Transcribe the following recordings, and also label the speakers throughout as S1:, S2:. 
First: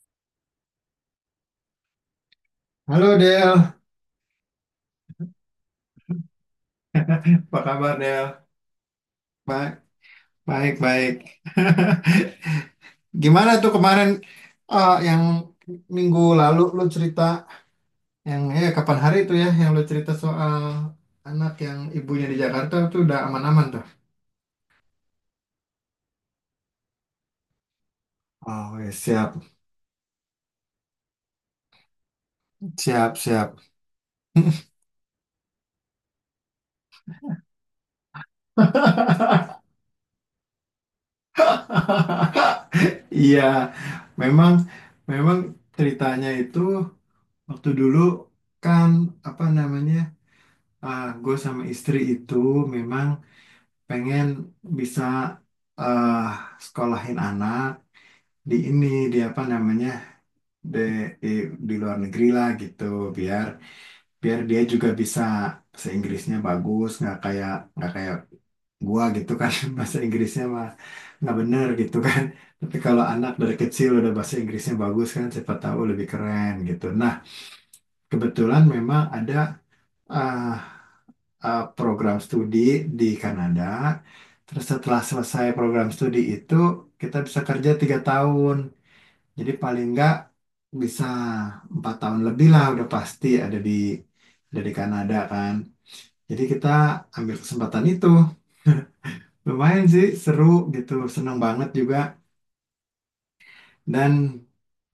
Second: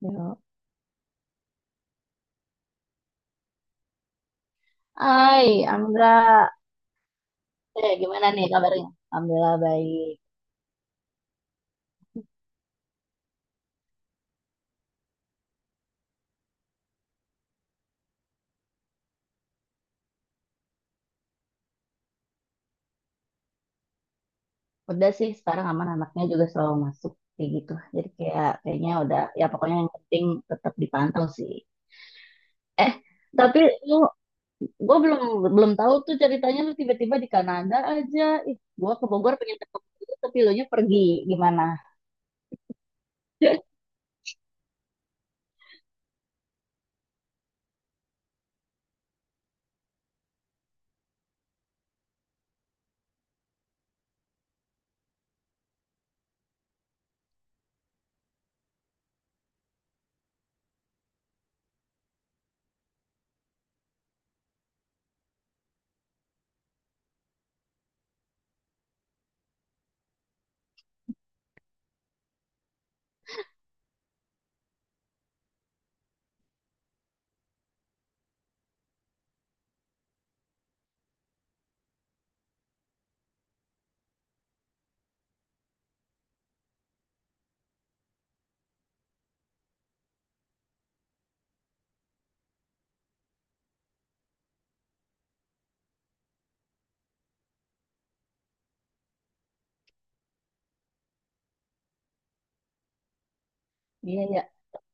S1: Ya,
S2: Halo Del,
S1: hai, Amra.
S2: apa kabar
S1: Gimana
S2: Del?
S1: nih kabarnya? Alhamdulillah
S2: Baik,
S1: baik.
S2: baik, baik. Gimana tuh kemarin yang minggu lalu lu cerita yang ya kapan hari itu ya yang lu cerita soal anak yang ibunya di Jakarta tuh udah aman-aman tuh.
S1: Udah sih, sekarang aman anaknya juga selalu masuk kayak gitu. Jadi kayak
S2: Oh, ya,
S1: kayaknya udah
S2: siap,
S1: ya pokoknya yang penting tetap dipantau sih. Eh,
S2: siap,
S1: tapi
S2: siap.
S1: lu gue belum belum tahu tuh ceritanya lu tiba-tiba di Kanada aja. Ih, gue ke Bogor pengen ketemu lu, tapi lu nya pergi. Gimana?
S2: Iya, memang memang ceritanya itu waktu dulu kan apa namanya? Ah gue sama istri itu memang pengen bisa eh sekolahin anak di ini di apa namanya di, di di luar negeri lah gitu biar biar dia juga bisa bahasa Inggrisnya bagus nggak kayak gua gitu kan, bahasa Inggrisnya mah nggak bener gitu kan, tapi kalau anak dari kecil udah bahasa Inggrisnya bagus kan siapa tahu lebih keren gitu. Nah kebetulan memang ada eh, program studi di Kanada. Terus setelah selesai program studi itu kita bisa kerja 3 tahun. Jadi paling nggak bisa 4 tahun lebih lah, udah pasti ada di Kanada kan. Jadi kita ambil kesempatan itu. Lumayan sih seru gitu, seneng banget juga
S1: Iya ya,
S2: dan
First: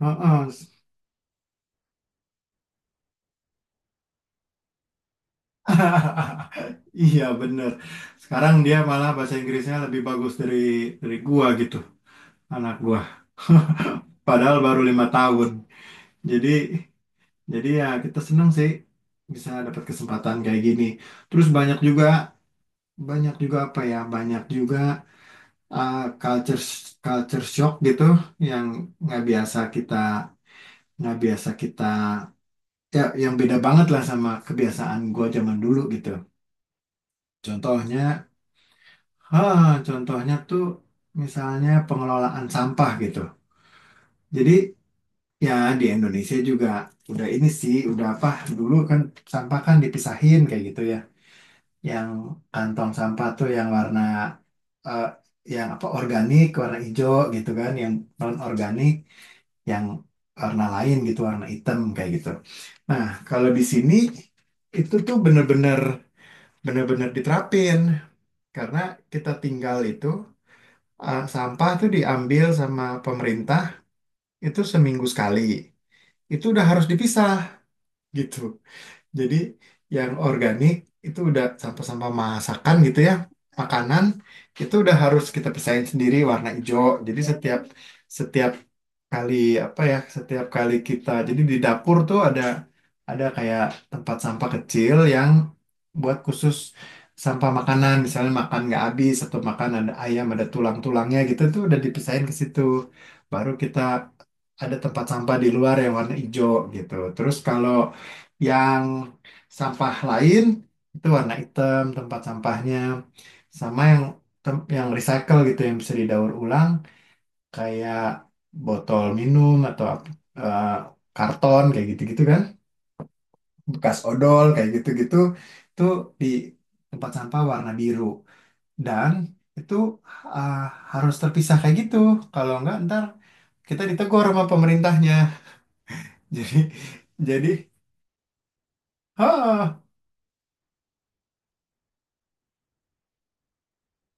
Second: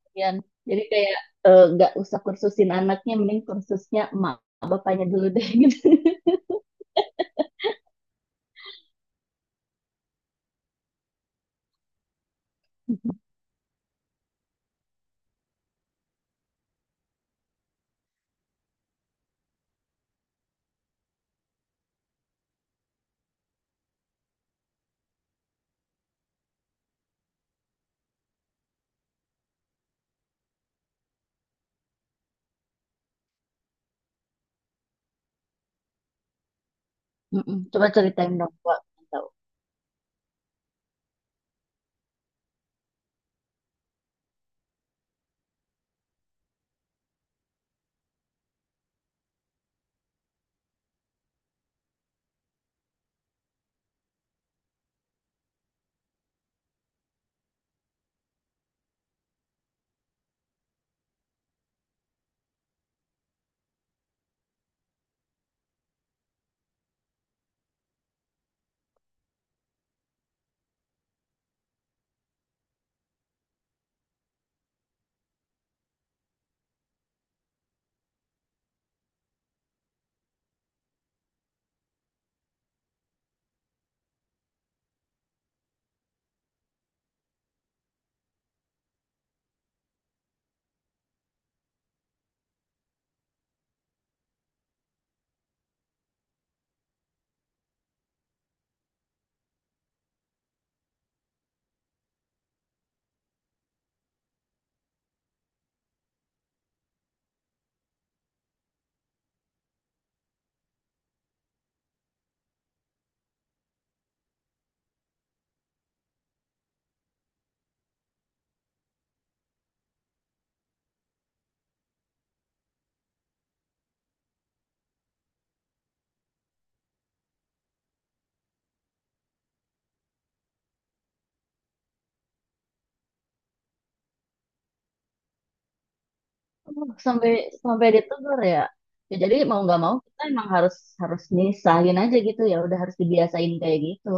S2: oh,
S1: Yan.
S2: oh.
S1: Jadi kayak nggak usah kursusin anaknya, mending kursusnya emak bapaknya dulu deh gitu.
S2: Iya bener. Sekarang dia malah bahasa Inggrisnya lebih bagus dari gua gitu, anak gua. Padahal baru 5 tahun. Jadi jadi ya kita senang sih bisa dapat kesempatan kayak gini. Terus banyak juga apa ya? Banyak juga culture culture shock gitu yang nggak biasa kita nggak biasa kita ya, yang beda banget lah sama kebiasaan gua zaman dulu gitu.
S1: Mm-mm. Coba
S2: Contohnya,
S1: ceritain dong, Wak.
S2: ha, contohnya tuh misalnya pengelolaan sampah gitu. Jadi ya di Indonesia juga udah ini sih udah apa dulu kan sampah kan dipisahin kayak gitu ya. Yang kantong sampah tuh yang warna eh, yang apa organik warna hijau gitu kan, yang non organik yang warna lain gitu warna hitam kayak gitu. Nah kalau di sini itu tuh bener-bener diterapin karena kita tinggal itu. Sampah tuh diambil sama pemerintah itu seminggu sekali, itu udah harus dipisah gitu. Jadi yang organik itu udah sampah-sampah masakan gitu ya, makanan, itu udah harus kita pisahin sendiri warna hijau. Jadi setiap setiap kali apa ya, setiap kali kita jadi di dapur tuh ada kayak tempat sampah kecil yang buat khusus sampah makanan, misalnya makan nggak habis atau makan ada ayam ada tulang-tulangnya gitu tuh udah dipisahin ke situ. Baru kita ada tempat sampah di luar yang warna hijau gitu. Terus kalau yang sampah lain itu warna hitam tempat sampahnya. Sama yang yang recycle gitu yang bisa didaur ulang kayak botol minum atau eh, karton kayak gitu-gitu kan. Bekas odol kayak gitu-gitu itu di tempat sampah warna biru. Dan itu ah, harus terpisah kayak gitu. Kalau enggak ntar kita ditegur sama pemerintahnya. Jadi
S1: Oh, sampai
S2: jadi
S1: sampai ditegur ya. Ya jadi mau
S2: ha
S1: nggak mau kita emang harus harus nyisahin aja gitu ya udah harus dibiasain kayak gitu.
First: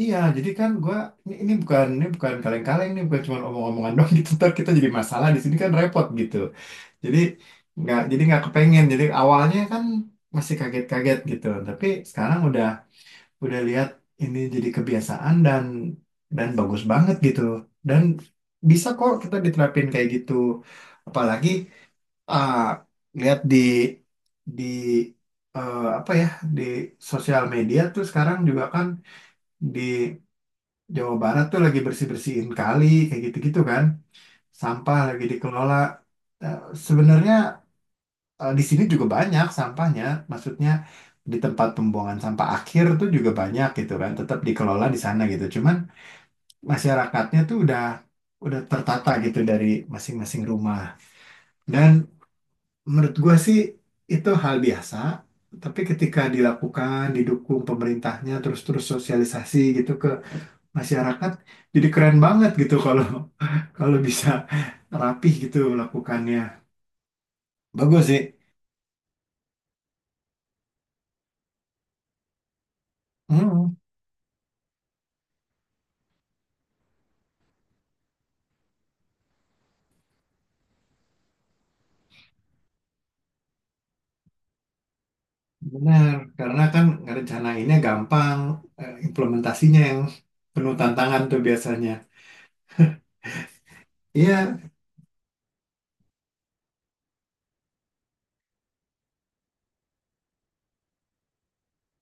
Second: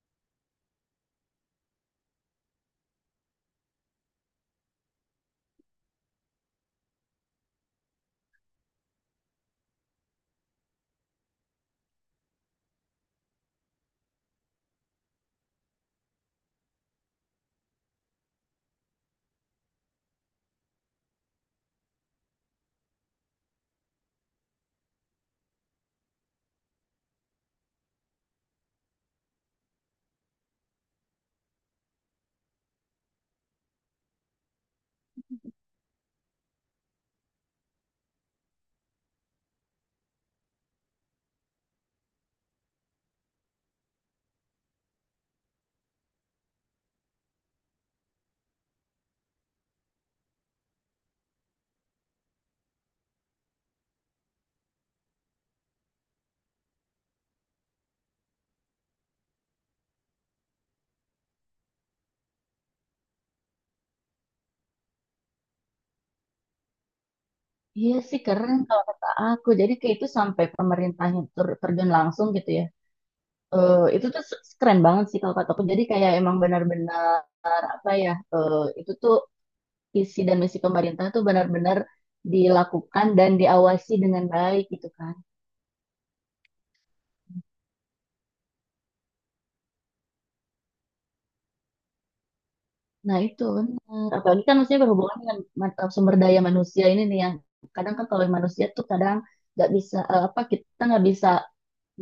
S2: Iya, jadi kan gua ini, ini bukan kaleng-kaleng, ini bukan cuma omong-omongan doang gitu. Ntar kita jadi masalah di sini kan repot gitu. Jadi jadi nggak kepengen. Jadi awalnya kan masih kaget-kaget gitu, tapi sekarang udah lihat ini jadi kebiasaan dan bagus banget gitu. Dan bisa kok kita diterapin kayak gitu. Apalagi ah, lihat di apa ya di sosial media tuh sekarang juga kan di Jawa Barat tuh lagi bersih-bersihin kali kayak gitu-gitu kan. Sampah lagi dikelola. Eh, Sebenarnya di sini juga banyak sampahnya. Maksudnya di tempat pembuangan sampah akhir tuh juga banyak gitu kan. Tetap dikelola di sana gitu. Cuman masyarakatnya tuh udah tertata gitu dari masing-masing rumah. Dan menurut gua sih itu hal biasa. Tapi ketika dilakukan, didukung pemerintahnya, terus-terus sosialisasi gitu ke masyarakat jadi keren banget gitu kalau kalau bisa rapih gitu lakukannya.
S1: Iya
S2: Bagus
S1: sih
S2: sih.
S1: keren kalau kata aku. Jadi kayak itu sampai pemerintahnya terjun langsung gitu ya.
S2: Hmm,
S1: Itu tuh keren banget sih kalau kata aku. Jadi kayak emang benar-benar apa ya? Itu tuh isi dan misi pemerintah tuh benar-benar dilakukan dan diawasi dengan baik gitu kan.
S2: benar. Karena kan ngerencanainnya gampang, implementasinya yang penuh tantangan tuh biasanya.
S1: Nah, itu benar. Apalagi kan
S2: Iya.
S1: maksudnya berhubungan dengan sumber daya manusia ini nih yang kadang kan kalau manusia tuh kadang nggak bisa apa kita nggak bisa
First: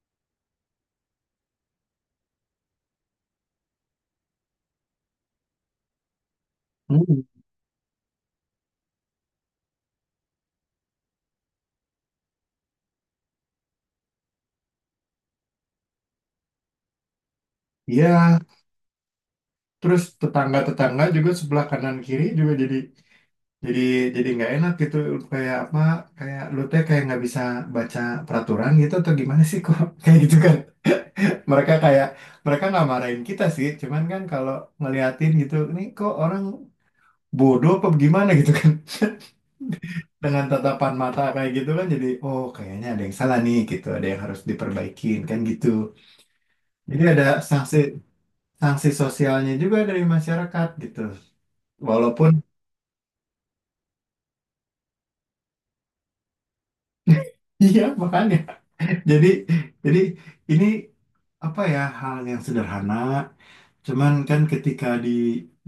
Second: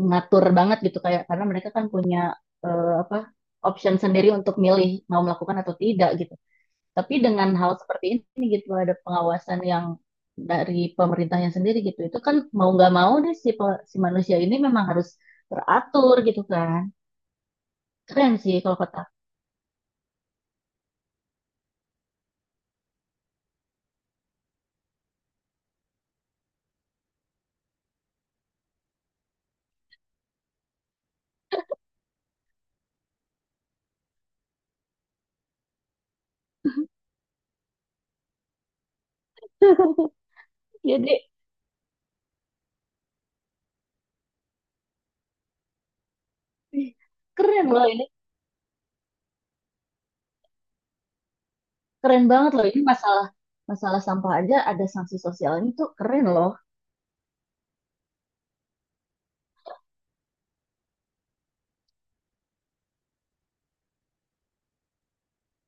S1: mengatur banget gitu kayak karena mereka kan punya apa option sendiri untuk milih mau melakukan atau tidak gitu. Tapi
S2: Hmm,
S1: dengan hal seperti ini gitu ada pengawasan yang dari pemerintahnya sendiri gitu. Itu kan mau nggak mau deh si si manusia ini memang harus teratur gitu kan. Keren
S2: iya.
S1: sih kalau kata.
S2: Terus tetangga-tetangga juga sebelah kanan kiri juga jadi jadi nggak enak gitu. Kayak apa? Kayak lu teh kayak nggak bisa baca peraturan gitu atau gimana sih kok kayak gitu kan? Mereka kayak mereka nggak marahin kita sih cuman kan kalau ngeliatin gitu nih kok orang bodoh apa gimana gitu kan, dengan tatapan
S1: Jadi
S2: mata kayak gitu kan, jadi oh kayaknya ada yang salah nih gitu ada yang harus diperbaikin kan gitu. Jadi ada
S1: keren
S2: sanksi
S1: loh ini
S2: sanksi sosialnya juga dari masyarakat gitu
S1: keren
S2: walaupun
S1: banget loh ini masalah masalah sampah aja ada sanksi sosialnya tuh keren loh
S2: iya makanya jadi jadi ini apa ya, hal yang sederhana cuman kan ketika di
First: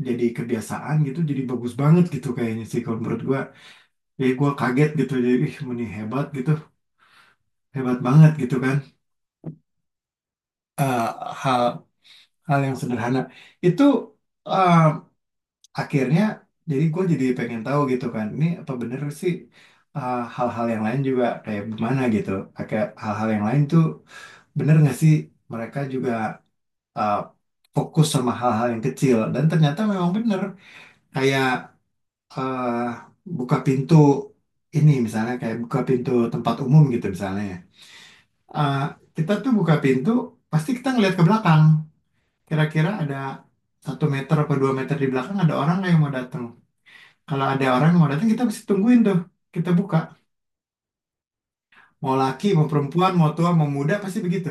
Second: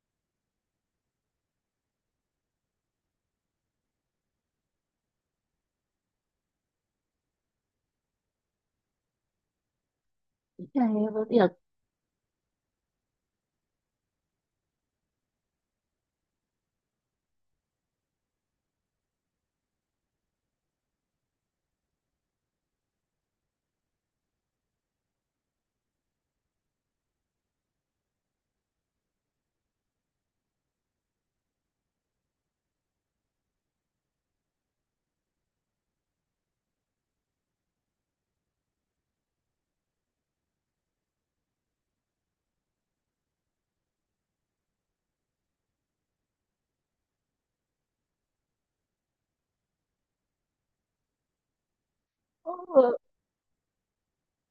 S2: jadi kebiasaan gitu jadi bagus banget gitu kayaknya sih kalau menurut gua. Jadi gue kaget gitu, jadi ih Muni hebat gitu, hebat banget gitu kan.
S1: iya
S2: Eh,
S1: hebat ya
S2: hal hal yang sederhana itu eh, akhirnya jadi gue jadi pengen tahu gitu kan, ini apa bener sih hal-hal yang lain juga kayak gimana gitu. Kayak hal-hal yang lain tuh bener nggak sih mereka juga eh, fokus sama hal-hal yang kecil dan ternyata memang bener kayak eh, buka pintu ini misalnya, kayak buka pintu tempat umum gitu misalnya. Ya. eh, Kita tuh buka pintu, pasti kita ngeliat ke belakang. Kira-kira ada 1 meter atau 2 meter di belakang ada orang nggak yang mau datang. Kalau ada orang yang mau datang, kita pasti tungguin tuh. Kita buka. Mau laki, mau
S1: oh,
S2: perempuan, mau tua, mau muda, pasti begitu.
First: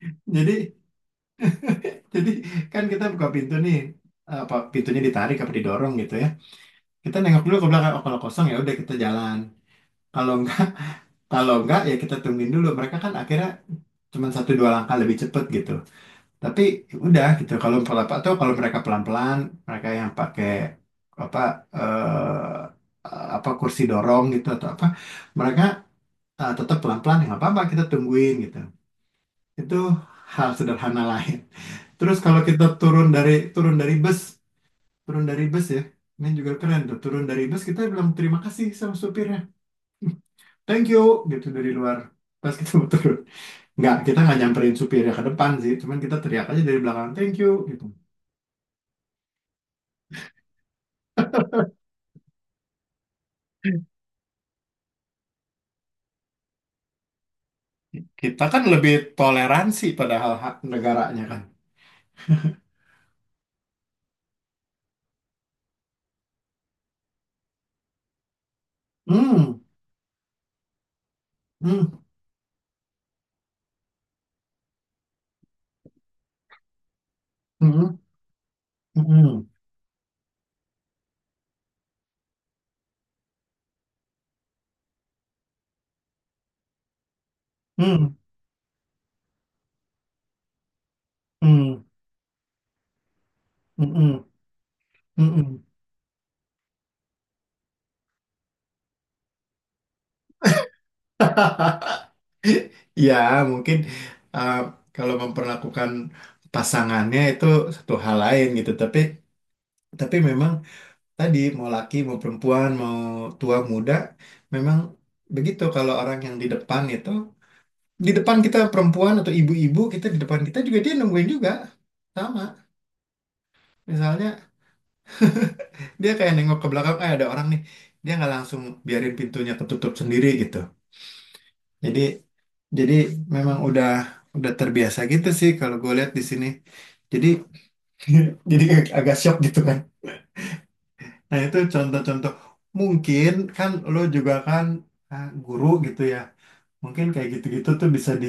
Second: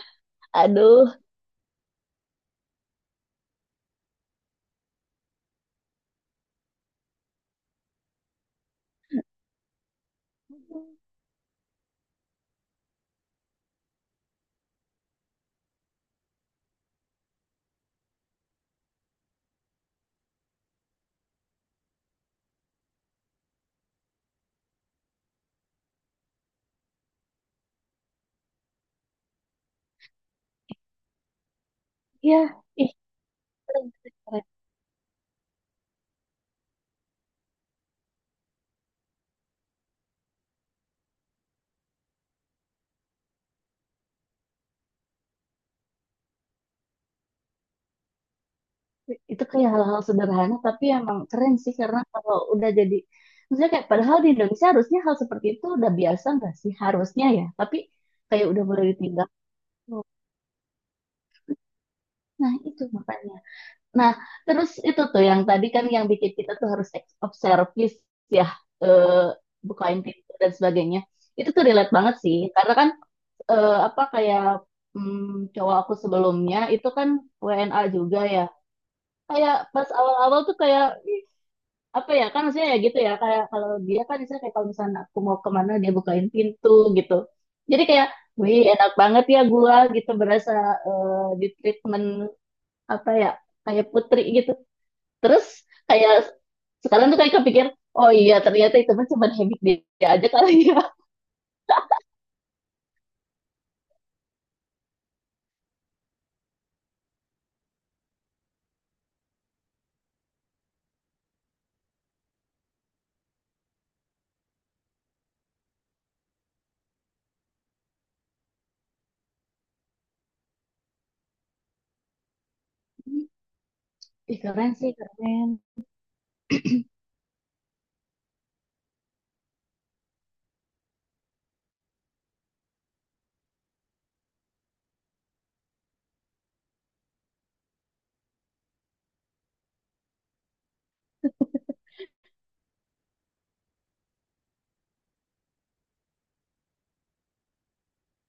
S2: Jadi,
S1: aduh
S2: jadi kan kita buka pintu nih. Apa pintunya ditarik apa didorong gitu ya. Kita nengok dulu ke belakang. Oh, kalau kosong ya udah kita jalan. Kalau nggak, kalau nggak ya kita tungguin dulu. Mereka kan akhirnya cuma satu dua langkah lebih cepet gitu. Tapi udah gitu kalau pelan atau kalau mereka pelan-pelan, mereka yang pakai apa eh, apa kursi dorong gitu atau apa, mereka tetap pelan-pelan ya nggak apa-apa kita tungguin gitu. Itu hal sederhana lain. Terus kalau
S1: ya
S2: kita
S1: ih keren, keren, keren.
S2: turun dari bus ya. Ini juga keren tuh, turun dari bus kita bilang terima kasih sama supirnya. Thank you gitu dari luar, pas kita mau turun. Nggak, kita nggak nyamperin supirnya ke depan sih, cuman kita teriak aja dari belakang, thank you gitu.
S1: Itu kayak hal-hal sederhana tapi emang keren sih karena kalau udah jadi maksudnya kayak padahal di Indonesia harusnya hal seperti itu udah biasa nggak sih harusnya ya tapi
S2: Kita
S1: kayak
S2: kan
S1: udah mulai
S2: lebih
S1: ditinggal
S2: toleransi padahal hak negaranya kan.
S1: nah itu makanya. Nah, terus itu tuh yang tadi kan yang bikin kita tuh harus ex- of service ya, eh,
S2: Hmm,
S1: bukain pintu dan sebagainya. Itu tuh relate
S2: hmm,
S1: banget sih, karena kan apa kayak mm, cowok aku sebelumnya itu kan WNA
S2: hmm,
S1: juga ya.
S2: hmm,
S1: Kayak pas awal-awal tuh kayak ih, apa ya kan maksudnya ya gitu ya kayak kalau dia kan misalnya kayak kalau misalnya aku mau kemana dia bukain pintu gitu. Jadi kayak
S2: hmm,
S1: wih enak banget ya gua gitu berasa eh, di
S2: hmm,
S1: treatment apa ya kayak
S2: hmm,
S1: putri gitu.
S2: hmm,
S1: Terus
S2: hmm.
S1: kayak sekarang tuh kayak kepikir, oh iya ternyata itu mah cuma habit dia aja kali ya.
S2: Ya, mungkin uh, kalau memperlakukan pasangannya itu satu hal lain gitu. Tapi memang tadi mau laki mau perempuan mau tua muda memang begitu, kalau orang yang di depan itu di depan kita perempuan atau ibu-ibu, kita di depan kita juga dia nungguin juga sama. Misalnya
S1: Ih, keren sih, keren.
S2: dia kayak nengok ke belakang, eh ada orang nih. Dia nggak langsung biarin pintunya ketutup sendiri gitu. Jadi jadi memang udah terbiasa gitu sih kalau gue lihat di sini. Jadi jadi agak shock gitu kan. Nah itu contoh-contoh, mungkin kan lo juga kan guru gitu ya. Mungkin kayak gitu-gitu tuh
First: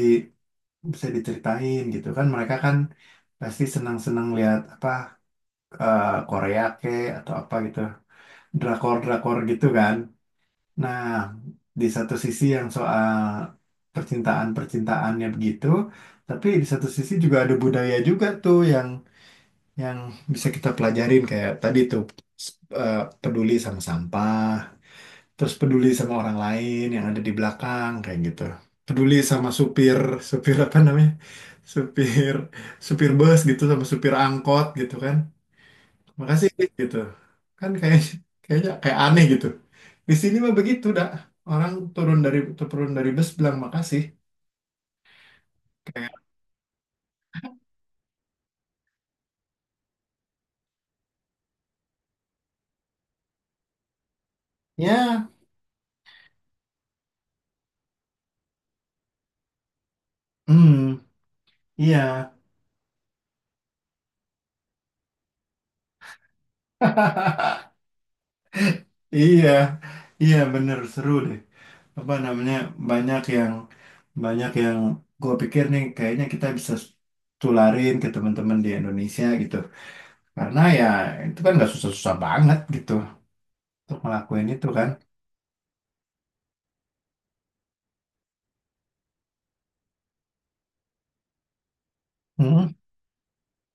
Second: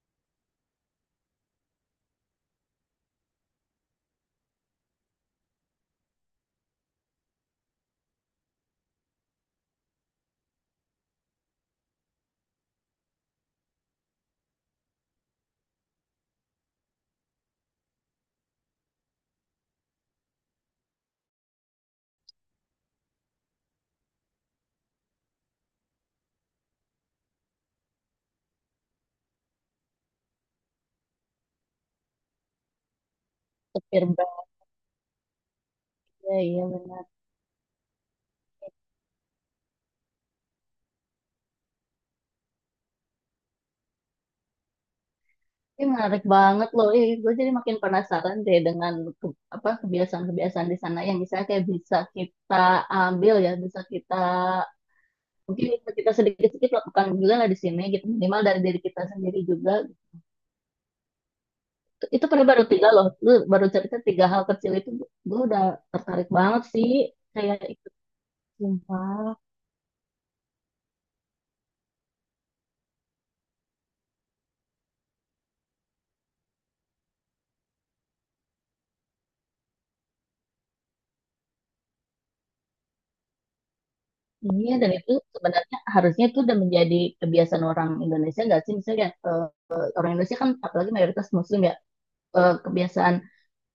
S2: bisa diceritain gitu kan. Mereka kan pasti senang-senang lihat apa eh, Korea ke atau apa gitu. Drakor-drakor gitu kan. Nah, di satu sisi yang soal percintaan-percintaannya begitu, tapi di satu sisi juga ada budaya juga tuh yang bisa kita pelajarin, kayak tadi tuh s- eh, peduli sama sampah, terus peduli sama orang lain yang ada di belakang kayak gitu. Peduli sama supir, supir apa namanya? Supir Supir bus gitu sama
S1: Supir
S2: supir
S1: bangga,
S2: angkot gitu kan, makasih
S1: iya
S2: gitu
S1: benar.
S2: kan. Kayak kayaknya kayak aneh gitu, di sini mah begitu dah, orang turun dari bus bilang makasih.
S1: Ini
S2: Kayak
S1: menarik banget loh. Ih, gue jadi makin penasaran deh dengan apa kebiasaan-kebiasaan di sana yang misalnya kayak bisa kita ambil ya, bisa kita
S2: ya
S1: mungkin bisa kita sedikit-sedikit lakukan juga lah di sini gitu. Minimal dari diri kita sendiri juga.
S2: hmm
S1: Itu
S2: iya
S1: padahal baru tiga loh. Lu baru cerita tiga hal kecil itu gue udah tertarik banget sih kayak ikut sumpah.
S2: iya iya, bener seru deh, apa namanya, banyak yang banyak yang gue pikir nih, kayaknya kita bisa tularin ke teman-teman di Indonesia gitu, karena ya itu kan nggak susah-susah banget gitu untuk ngelakuin itu
S1: Iya,
S2: kan.
S1: dan itu sebenarnya harusnya itu udah menjadi kebiasaan orang Indonesia nggak sih? Misalnya orang Indonesia kan apalagi mayoritas Muslim ya,
S2: Hmm,
S1: kebiasaan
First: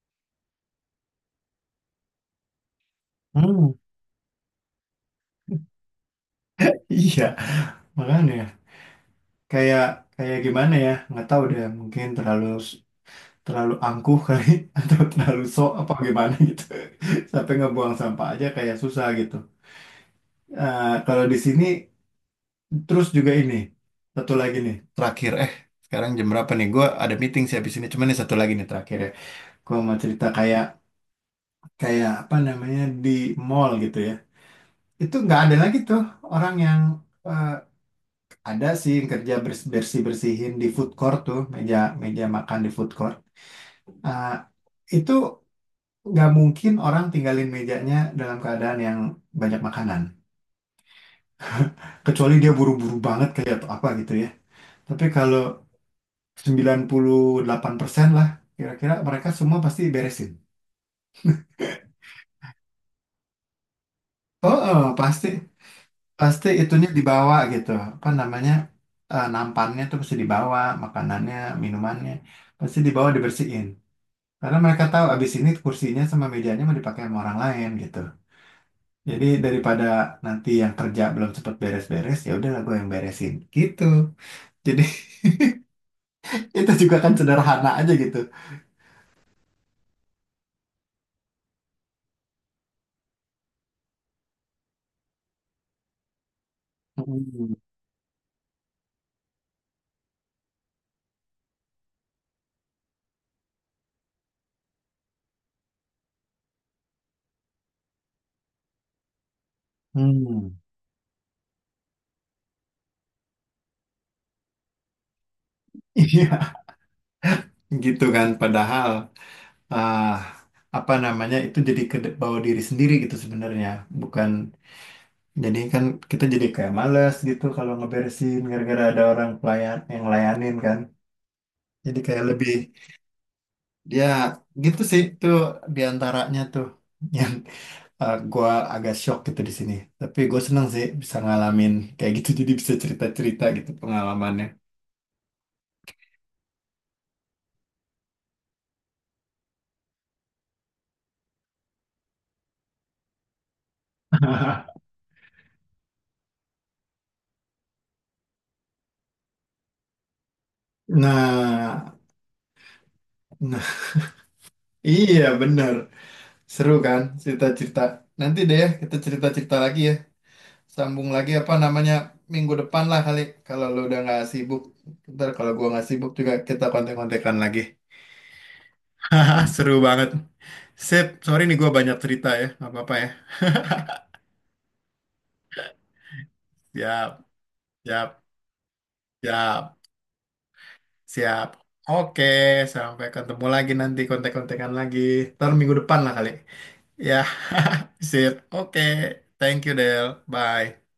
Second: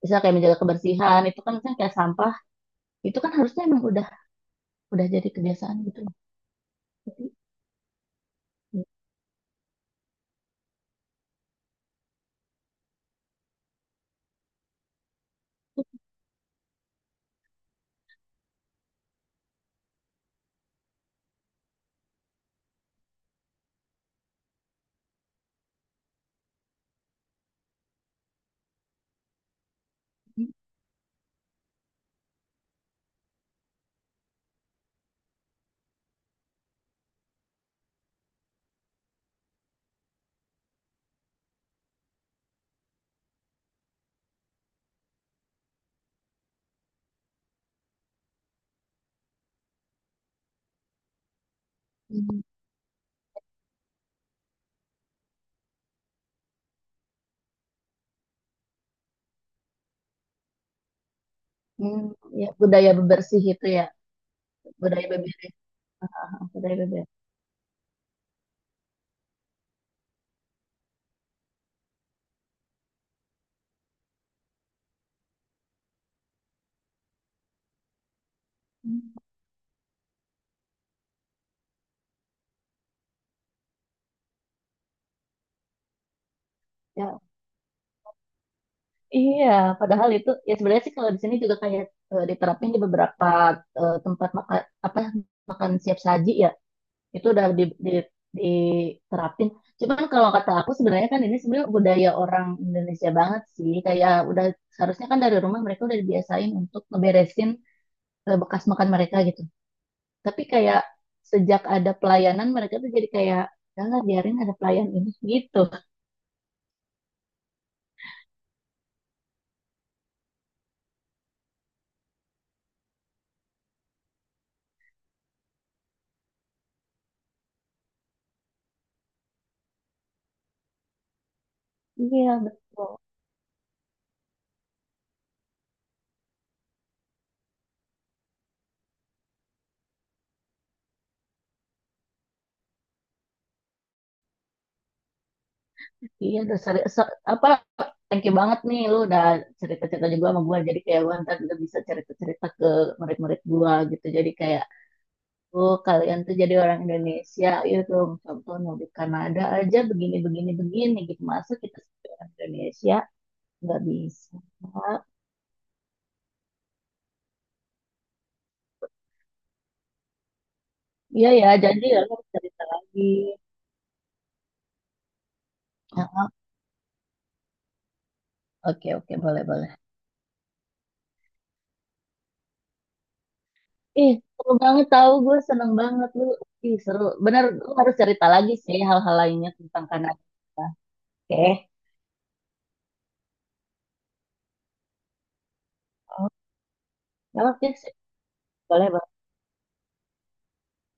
S1: misalnya kayak menjaga kebersihan itu kan misalnya kayak sampah itu kan harusnya
S2: hmm.
S1: emang udah jadi kebiasaan gitu.
S2: Iya
S1: Tapi,
S2: makanya
S1: mm,
S2: kayak kayak gimana ya, nggak tahu deh mungkin terlalu terlalu angkuh kali atau terlalu sok apa gimana gitu, sampai ngebuang sampah aja kayak susah gitu. Kalau di sini terus juga ini satu lagi nih terakhir, sekarang jam berapa nih, gue ada meeting sih habis ini, cuman nih satu lagi nih terakhir ya, gue mau cerita kayak kayak apa namanya di mall gitu ya. Itu nggak ada lagi tuh orang yang eh, ada sih yang kerja bersih bersihin di food court tuh, meja meja makan di food court. Nah, itu nggak mungkin orang tinggalin mejanya dalam keadaan yang banyak makanan. Kecuali
S1: mm,
S2: dia buru-buru banget kayak atau apa gitu ya. Tapi kalau 98% lah kira-kira mereka semua pasti beresin.
S1: mm, ya budaya bebersih itu ya
S2: Oh, oh,
S1: budaya
S2: pasti
S1: beberes, ah, ah,
S2: pasti
S1: budaya
S2: itunya
S1: beberes.
S2: dibawa gitu. Apa namanya? Nampannya tuh pasti dibawa, makanannya, minumannya pasti dibawa dibersihin. Karena mereka tahu abis ini kursinya sama mejanya mau dipakai sama orang lain gitu.
S1: Hmm,
S2: Jadi daripada nanti yang kerja belum cepet beres-beres, ya udahlah gue yang beresin gitu. Jadi itu juga kan
S1: ya,
S2: sederhana aja gitu.
S1: iya, padahal itu ya sebenarnya sih kalau di sini juga kayak diterapin di beberapa tempat makan apa makan siap saji ya. Itu udah
S2: Hmm.
S1: di, diterapin. Cuman kalau kata aku sebenarnya kan ini sebenarnya budaya orang Indonesia banget sih. Kayak udah seharusnya kan dari rumah mereka udah dibiasain untuk ngeberesin bekas makan mereka gitu. Tapi
S2: Hmm.
S1: kayak sejak ada pelayanan mereka tuh jadi kayak "Udah lah biarin ada pelayan ini gitu.
S2: Iya, gitu kan. Padahal ah apa namanya itu jadi ke bawa diri sendiri gitu sebenarnya. Bukan, jadi kan kita jadi kayak males gitu kalau ngeberesin gara-gara ada orang pelayan yang layanin kan. Jadi kayak
S1: Iya,
S2: lebih
S1: betul.
S2: ya gitu sih tuh, diantaranya tuh yang gua agak shock gitu di sini. Tapi gue seneng sih bisa ngalamin kayak gitu, jadi bisa cerita-cerita gitu pengalamannya.
S1: Iya udah apa thank you banget nih lu udah cerita-cerita juga sama gue. Jadi kayak gue ntar udah bisa cerita-cerita ke murid-murid gue gitu. Jadi kayak oh, kalian tuh jadi orang Indonesia, yuk tuh contohnya di Kanada aja begini begini begini gitu masa kita
S2: Nah,
S1: sebagai orang Indonesia
S2: nah,
S1: nggak bisa.
S2: iya bener. Seru kan cerita-cerita. Nanti deh ya, kita cerita-cerita lagi ya. Sambung
S1: Iya
S2: lagi
S1: ya,
S2: apa
S1: jadi
S2: namanya
S1: ya lo harus
S2: minggu
S1: cerita
S2: depan lah
S1: lagi.
S2: kali, kalau lu udah nggak sibuk. Ntar kalau gua nggak
S1: Ah,
S2: sibuk
S1: ah,
S2: juga kita kontek-kontekan lagi.
S1: oke oke boleh
S2: Ah,
S1: boleh.
S2: seru banget. Sip, sorry nih gua banyak cerita ya. Nggak apa-apa ya.
S1: Ih seru banget tahu gue seneng banget lu. Ih seru,
S2: Siap,
S1: bener lu harus
S2: siap,
S1: cerita lagi sih hal-hal lainnya
S2: siap.
S1: tentang Kanada.
S2: Siap.
S1: Oke,
S2: Oke, sampai ketemu lagi, nanti kontek-kontekan lagi. Ntar minggu depan lah
S1: oh,
S2: kali. Ya,
S1: oke sih.
S2: sip. Oke,
S1: Boleh boleh.
S2: thank you Del. Bye.